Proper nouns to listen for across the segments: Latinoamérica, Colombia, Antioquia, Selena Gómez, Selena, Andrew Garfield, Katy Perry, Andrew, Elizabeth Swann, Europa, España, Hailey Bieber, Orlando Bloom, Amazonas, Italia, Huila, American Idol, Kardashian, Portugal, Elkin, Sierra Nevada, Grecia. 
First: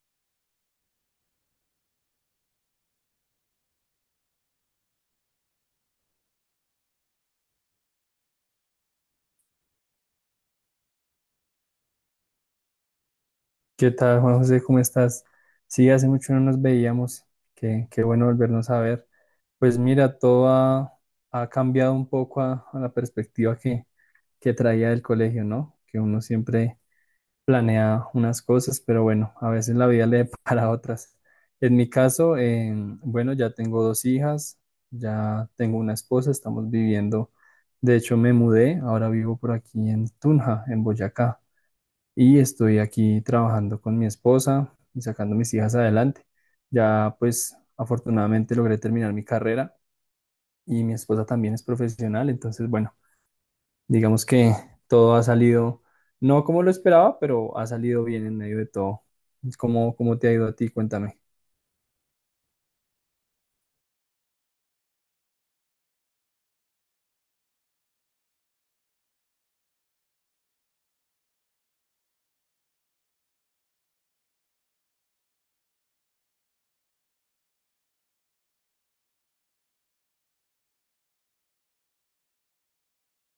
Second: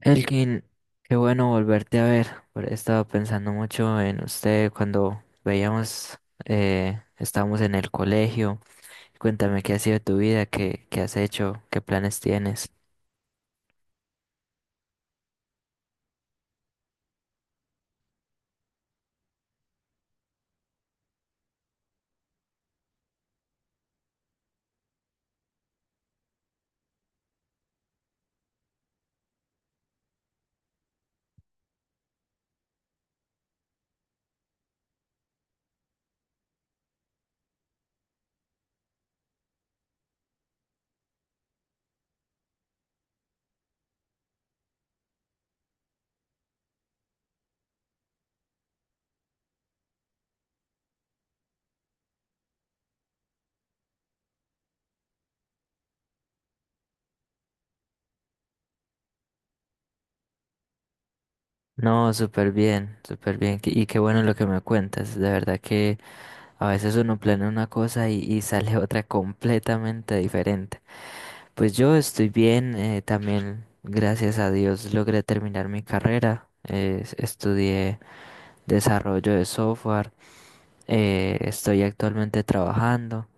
Elkin, qué bueno volverte a ver. He estado pensando mucho en usted cuando veíamos, estábamos en el colegio. Cuéntame qué ha sido de tu vida, qué has hecho, qué planes tienes. ¿Qué tal, Juan José? ¿Cómo estás? Sí, hace mucho no nos veíamos. Qué bueno volvernos a ver. Pues mira, ha cambiado un poco a la perspectiva que traía del colegio, ¿no? Que uno siempre planea unas cosas, pero bueno, a veces la vida le depara otras. En mi caso, bueno, ya tengo dos hijas, ya tengo una esposa, estamos viviendo. De hecho, me mudé, ahora vivo por aquí en Tunja, en Boyacá, y estoy aquí trabajando con mi esposa y sacando mis hijas adelante. Ya pues afortunadamente logré terminar mi carrera y mi esposa también es profesional, entonces bueno, digamos que todo ha salido, no como lo esperaba, pero ha salido bien en medio de todo. ¿Cómo te ha ido a ti? Cuéntame. No, súper bien, súper bien. Y qué bueno lo que me cuentas. De verdad que a veces uno planea una cosa y sale otra completamente diferente. Pues yo estoy bien, también gracias a Dios logré terminar mi carrera. Estudié desarrollo de software. Estoy actualmente trabajando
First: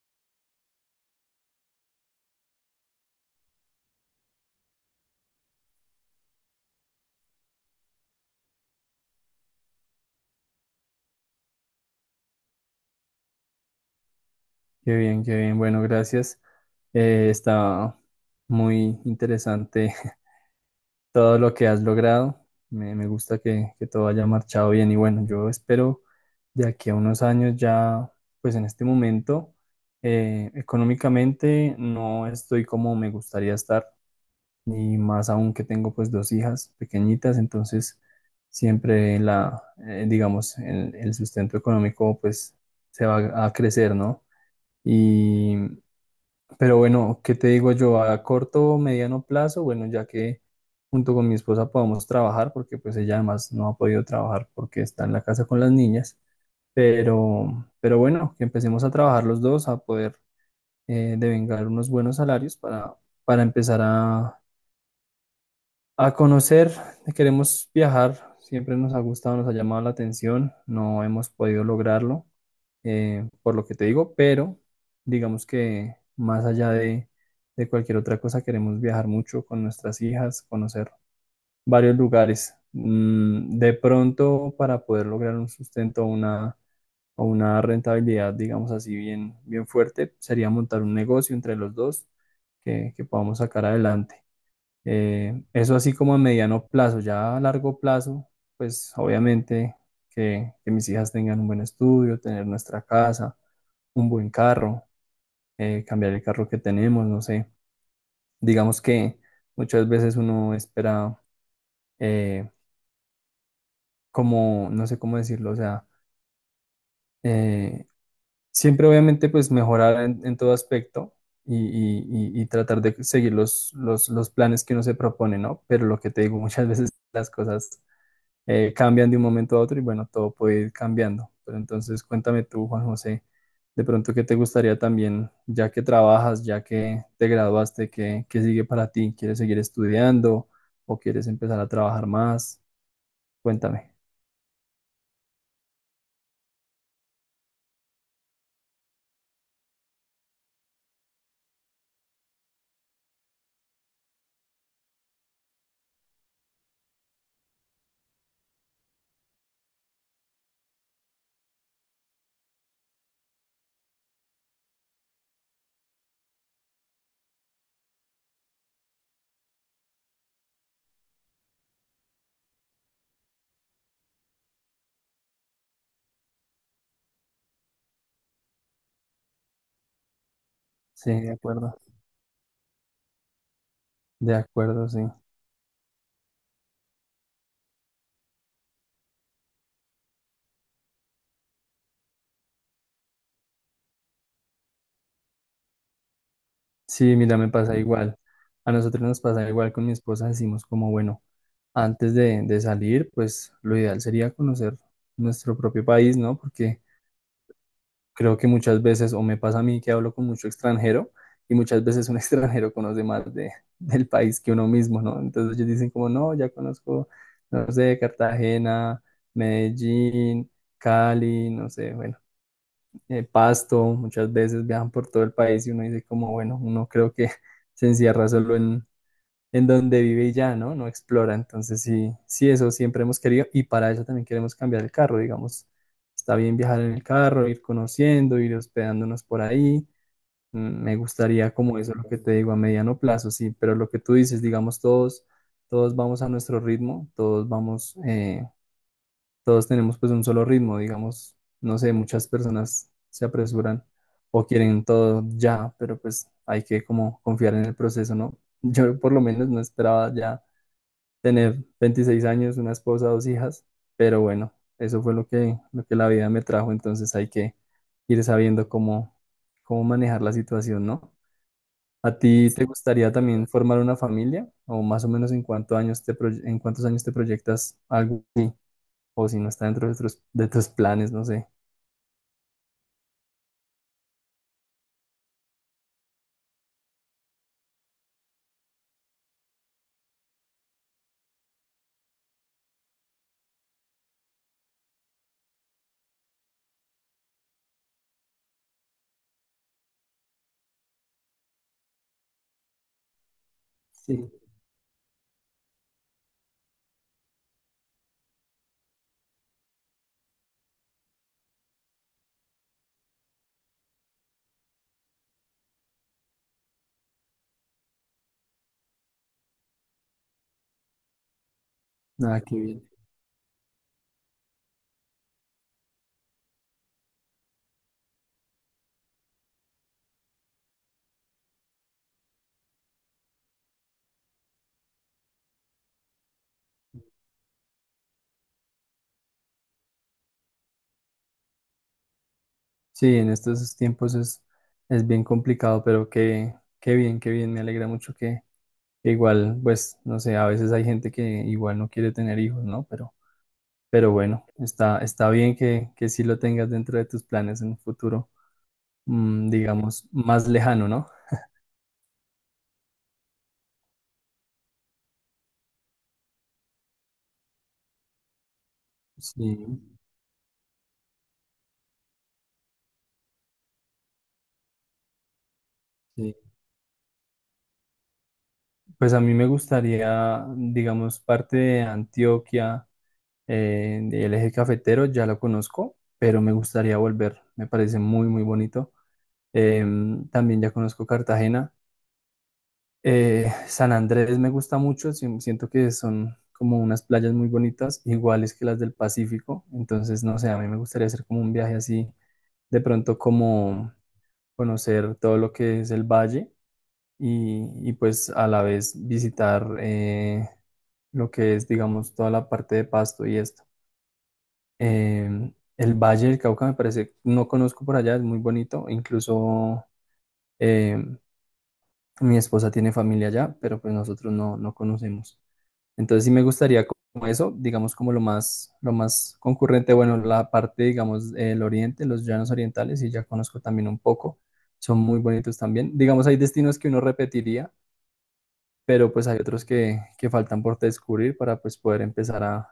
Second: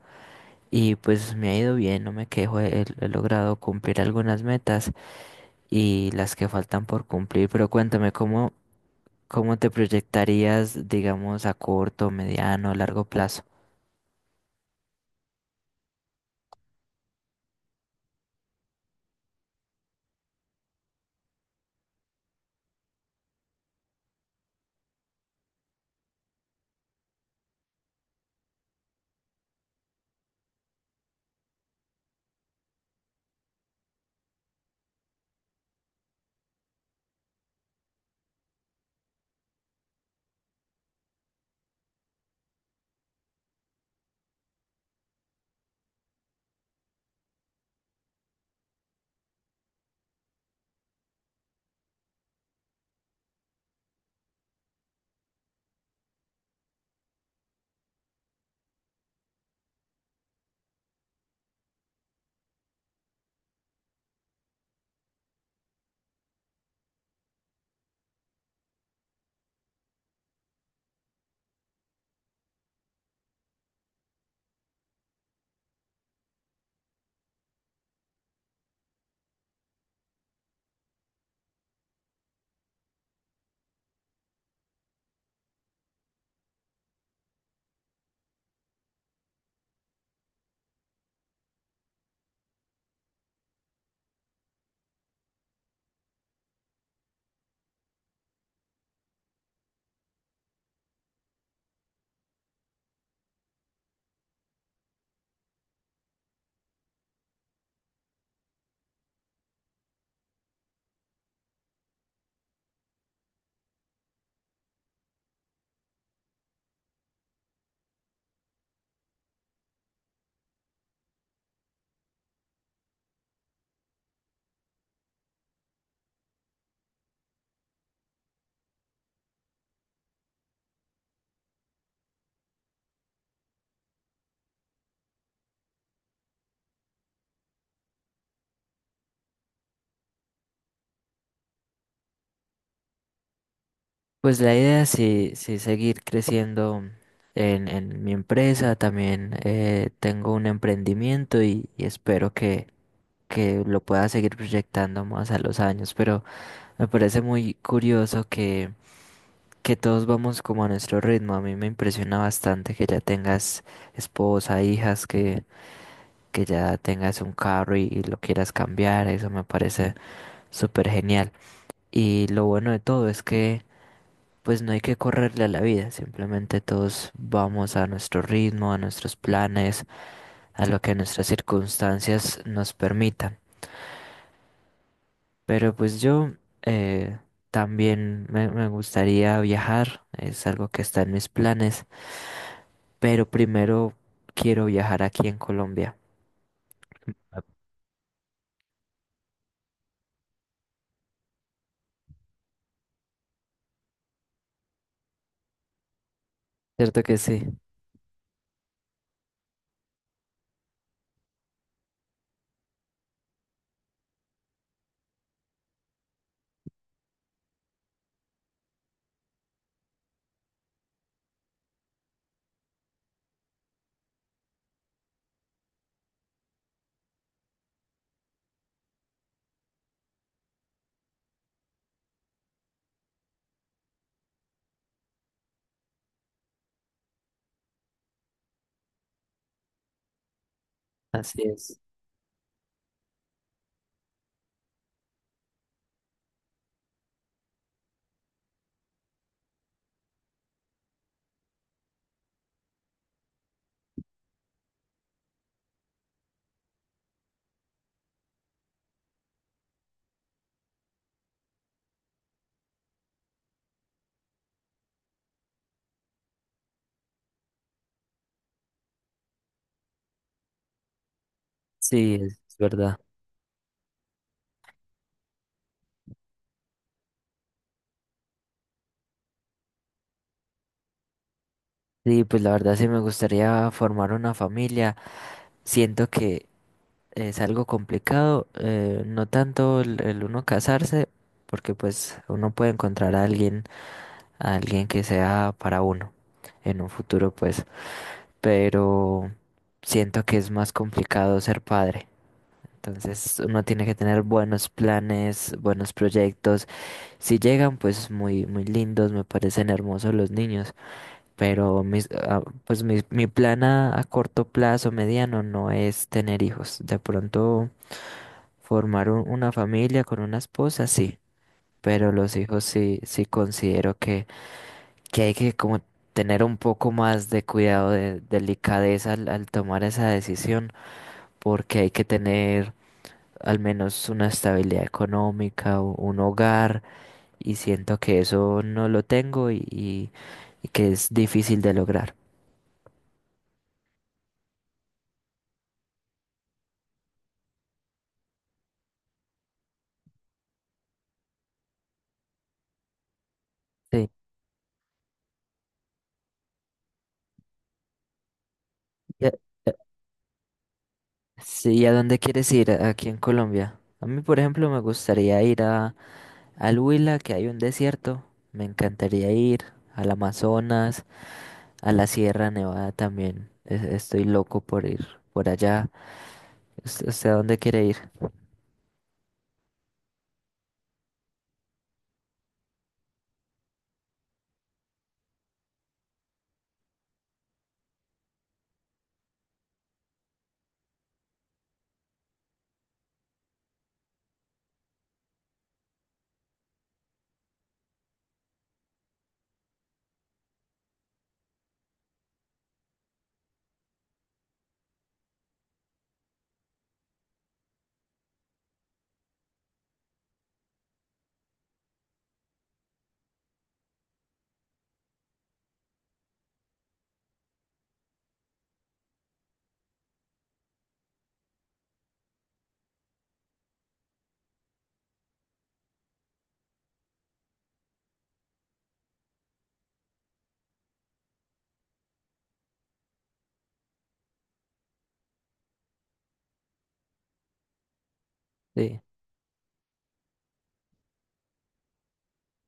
y pues me ha ido bien, no me quejo, he logrado cumplir algunas metas y las que faltan por cumplir. Pero cuéntame, ¿cómo te proyectarías, digamos, a corto, mediano, largo plazo? Qué bien, qué bien. Bueno, gracias. Está muy interesante todo lo que has logrado. Me gusta que todo haya marchado bien y bueno, yo espero de aquí a unos años ya, pues en este momento, económicamente no estoy como me gustaría estar, y más aún que tengo pues dos hijas pequeñitas, entonces digamos, el sustento económico pues se va a crecer, ¿no? Y pero bueno, ¿qué te digo yo? A corto o mediano plazo, bueno, ya que junto con mi esposa podamos trabajar, porque pues ella además no ha podido trabajar porque está en la casa con las niñas, pero bueno, que empecemos a trabajar los dos, a poder devengar unos buenos salarios para empezar a conocer. Queremos viajar, siempre nos ha gustado, nos ha llamado la atención, no hemos podido lograrlo, por lo que te digo, pero digamos que más allá de cualquier otra cosa, queremos viajar mucho con nuestras hijas, conocer varios lugares. Mm, de pronto, para poder lograr un sustento o una rentabilidad, digamos así, bien fuerte, sería montar un negocio entre los dos que podamos sacar adelante. Eso así como a mediano plazo, ya a largo plazo, pues obviamente que mis hijas tengan un buen estudio, tener nuestra casa, un buen carro, cambiar el carro que tenemos, no sé. Digamos que muchas veces uno espera eh, como, no sé cómo decirlo, o sea, eh, siempre obviamente pues mejorar en todo aspecto. Y tratar de seguir los, los planes que uno se propone, ¿no? Pero lo que te digo, muchas veces las cosas cambian de un momento a otro y bueno, todo puede ir cambiando. Pero entonces cuéntame tú, Juan José, de pronto qué te gustaría también, ya que trabajas, ya que te graduaste, ¿qué, qué sigue para ti? ¿Quieres seguir estudiando o quieres empezar a trabajar más? Cuéntame. Pues la idea es sí, sí seguir creciendo en mi empresa, también tengo un emprendimiento y espero que lo pueda seguir proyectando más a los años. Pero me parece muy curioso que todos vamos como a nuestro ritmo. A mí me impresiona bastante que ya tengas esposa, hijas, que ya tengas un carro y lo quieras cambiar. Eso me parece súper genial. Y lo bueno de todo es que pues no hay que correrle a la vida. Simplemente todos vamos a nuestro ritmo, a nuestros planes, a lo que Sí, nuestras de acuerdo. circunstancias nos permitan. De acuerdo, sí. Pero pues yo... eh, también me gustaría viajar, es algo que está en mis planes. Pero primero quiero viajar aquí en Colombia. Sí, mira, me pasa igual. A nosotros nos pasa igual con mi esposa, decimos como, bueno, antes de salir, pues lo ideal sería conocer nuestro propio país, ¿no? Porque ¿Cierto que sí? creo que muchas veces, o me pasa a mí que hablo con mucho extranjero, y muchas veces un extranjero conoce más del país que uno mismo, ¿no? Entonces ellos dicen como, no, ya conozco, no sé, Cartagena, Medellín, Cali, no sé, bueno, Pasto, muchas veces viajan por todo el país y uno dice como, bueno, uno creo que se encierra solo en donde vive y ya, ¿no? No explora. Entonces, sí, sí, eso siempre hemos querido y para eso también queremos cambiar el carro, digamos. Está bien viajar en el carro, ir conociendo, ir hospedándonos por ahí. Me Así gustaría como es. eso, lo que te digo, a mediano plazo, sí, pero lo que tú dices, digamos, todos, todos vamos a nuestro ritmo, todos vamos, todos tenemos pues un solo ritmo, digamos, no sé, muchas personas se apresuran o quieren todo ya, pero pues hay que como confiar en el proceso, ¿no? Yo por lo menos no esperaba ya tener 26 años, una esposa, dos hijas, pero bueno, eso fue lo que la vida me trajo, entonces hay que ir sabiendo cómo, cómo manejar la situación, ¿no? ¿A Sí, ti es te verdad. gustaría también formar una familia? ¿O más o menos en cuántos años en cuántos años te proyectas algo así? O si no está dentro de tus planes, no sé. Sí, pues la verdad sí me gustaría formar una familia. Siento que es algo complicado, no tanto el uno casarse, porque pues uno puede encontrar a alguien que sea para uno en un futuro, pues, pero siento que es más complicado ser padre. Entonces uno tiene que tener Sí. buenos planes, buenos proyectos. Si llegan, pues muy, muy lindos, me parecen hermosos los niños, pero mis, ah, pues mi plan a corto plazo, mediano, no es tener hijos. De pronto formar una familia con una esposa, sí, pero Ah, los qué hijos bien. sí, sí considero que hay que como tener un poco más de cuidado, de delicadeza al tomar esa decisión, porque hay que tener al menos una estabilidad económica, un hogar y siento que eso no lo tengo y que es difícil de lograr. Sí, en estos tiempos es bien complicado, pero qué, qué bien, qué bien. Me alegra mucho que. Igual, pues, no sé, a veces hay gente que igual no quiere tener hijos, ¿no? Pero Sí. bueno, está, está bien que sí lo tengas dentro de tus planes en un futuro, ¿Y a, mm, digamos, más lejano, ¿no? sí, ¿y a dónde quieres ir aquí en Colombia? A mí, por ejemplo, me gustaría ir a, al Huila, que hay un desierto. Me encantaría Sí, ir al Amazonas, a la Sierra Nevada también. Estoy loco por ir por allá. sí. ¿Usted, usted a dónde quiere ir? Pues a mí me gustaría, digamos, parte de Antioquia, del eje cafetero, ya lo conozco, pero me gustaría volver, me parece muy, muy bonito. Em, también ya conozco Cartagena. San Andrés me gusta mucho, siento que son como unas playas muy bonitas, iguales que las del Pacífico, entonces no sé, a mí me gustaría hacer como un viaje así, de pronto como conocer todo lo que es el valle y pues a la vez visitar lo que es, digamos, toda la parte de Pasto y esto. Em, el Valle del Cauca me parece, no conozco por allá, es muy bonito, incluso em, mi esposa tiene familia allá, pero pues nosotros no, no conocemos. Entonces sí me gustaría como eso, digamos como lo más concurrente, bueno, la parte, digamos, el oriente, los llanos orientales, y ya conozco también un poco, son muy bonitos también. Digamos, hay destinos que uno repetiría, Sí. pero pues hay otros que faltan por descubrir para pues poder empezar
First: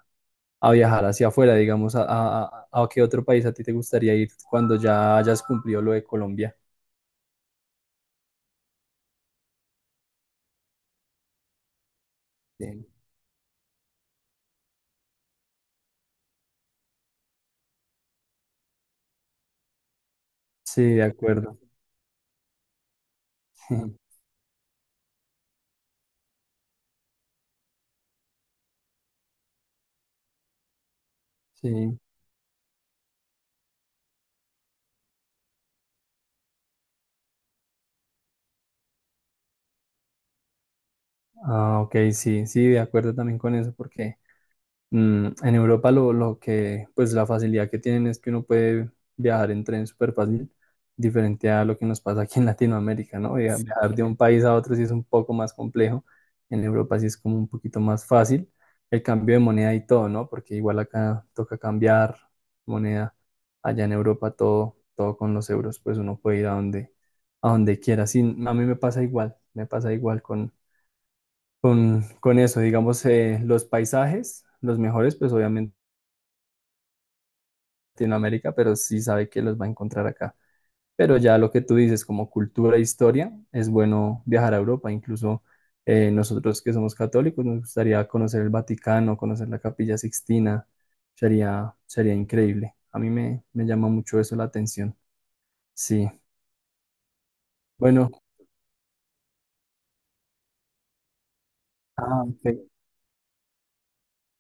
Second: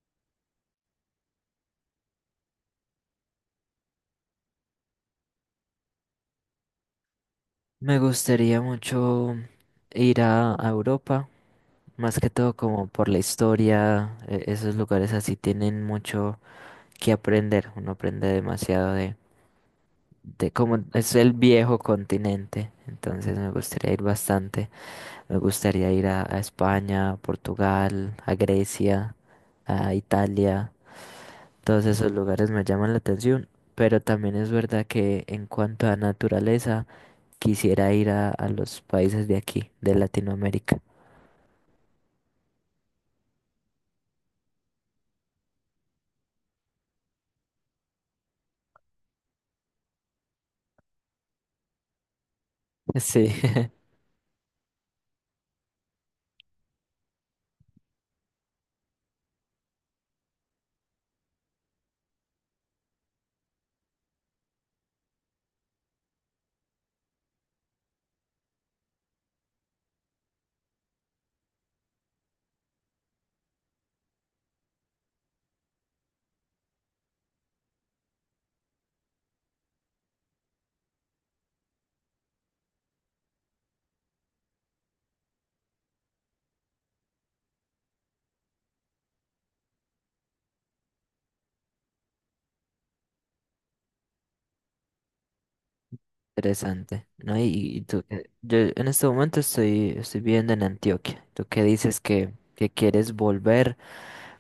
a viajar hacia afuera, digamos, a qué otro país a ti te gustaría ir cuando ya hayas cumplido lo de Colombia. Me gustaría mucho ir a Europa. Más que todo Sí. como por la historia, esos lugares así tienen mucho que aprender, uno aprende demasiado de cómo Sí, de es el acuerdo. viejo continente, entonces me gustaría ir bastante, me gustaría ir a España, a Portugal, a Grecia, a Italia, todos Sí. esos lugares me llaman la atención, pero también es verdad que en cuanto a naturaleza, quisiera ir a los países de aquí, de Latinoamérica. Ah, ok, sí, sí, de acuerdo también con eso, porque... Mm, en Europa lo que, pues la facilidad que tienen es que uno puede viajar en tren súper fácil, diferente a lo que nos pasa aquí en Latinoamérica, Sí. ¿no? Sí. Viajar de un país a otro sí es un poco más complejo, en Europa sí es como un poquito más fácil el cambio de moneda y todo, ¿no? Porque igual acá toca cambiar moneda, allá en Europa todo, todo con los euros, pues uno puede ir a donde quiera. Sí, a mí me pasa igual con eso, digamos, los paisajes, los mejores, pues obviamente en América, pero sí sabe que los va a encontrar acá. Pero ya lo que tú dices, como cultura e historia, es bueno viajar a Europa. Incluso nosotros que somos católicos, nos gustaría conocer el Vaticano, conocer la Capilla Sixtina. Sería increíble. A mí me llama mucho eso la atención. Sí. Interesante, ¿no? Y tú, Bueno, yo en este momento estoy, estoy viviendo en Antioquia. Tú que dices ah, ok. que quieres volver,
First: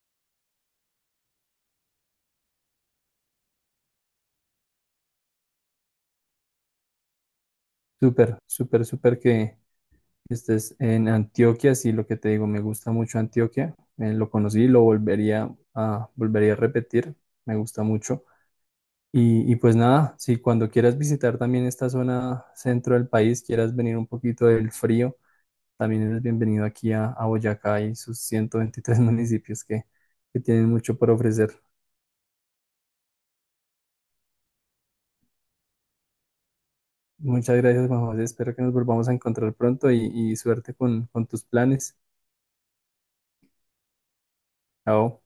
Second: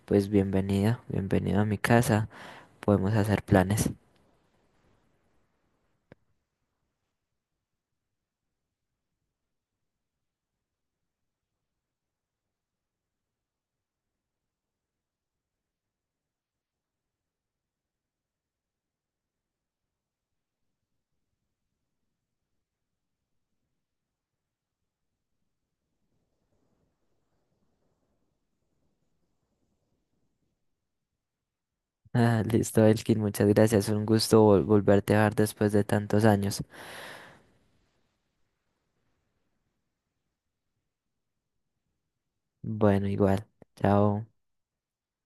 pues bienvenido, bienvenido a mi casa. Podemos hacer planes. Súper, súper, súper que estés en Antioquia, sí, lo que te digo, me gusta mucho Antioquia, lo conocí, lo volvería a, volvería a repetir, me gusta mucho. Y pues nada, si cuando quieras visitar también esta zona centro del país, quieras venir un poquito del frío, también eres bienvenido aquí a Boyacá y sus 123 municipios que tienen mucho por ofrecer. Ah, listo, Elkin, muchas gracias. Un gusto volverte a ver después de tantos años. Muchas gracias, Juan José, espero que nos volvamos a encontrar pronto y suerte con tus planes. Bueno, igual. Chao. Chao.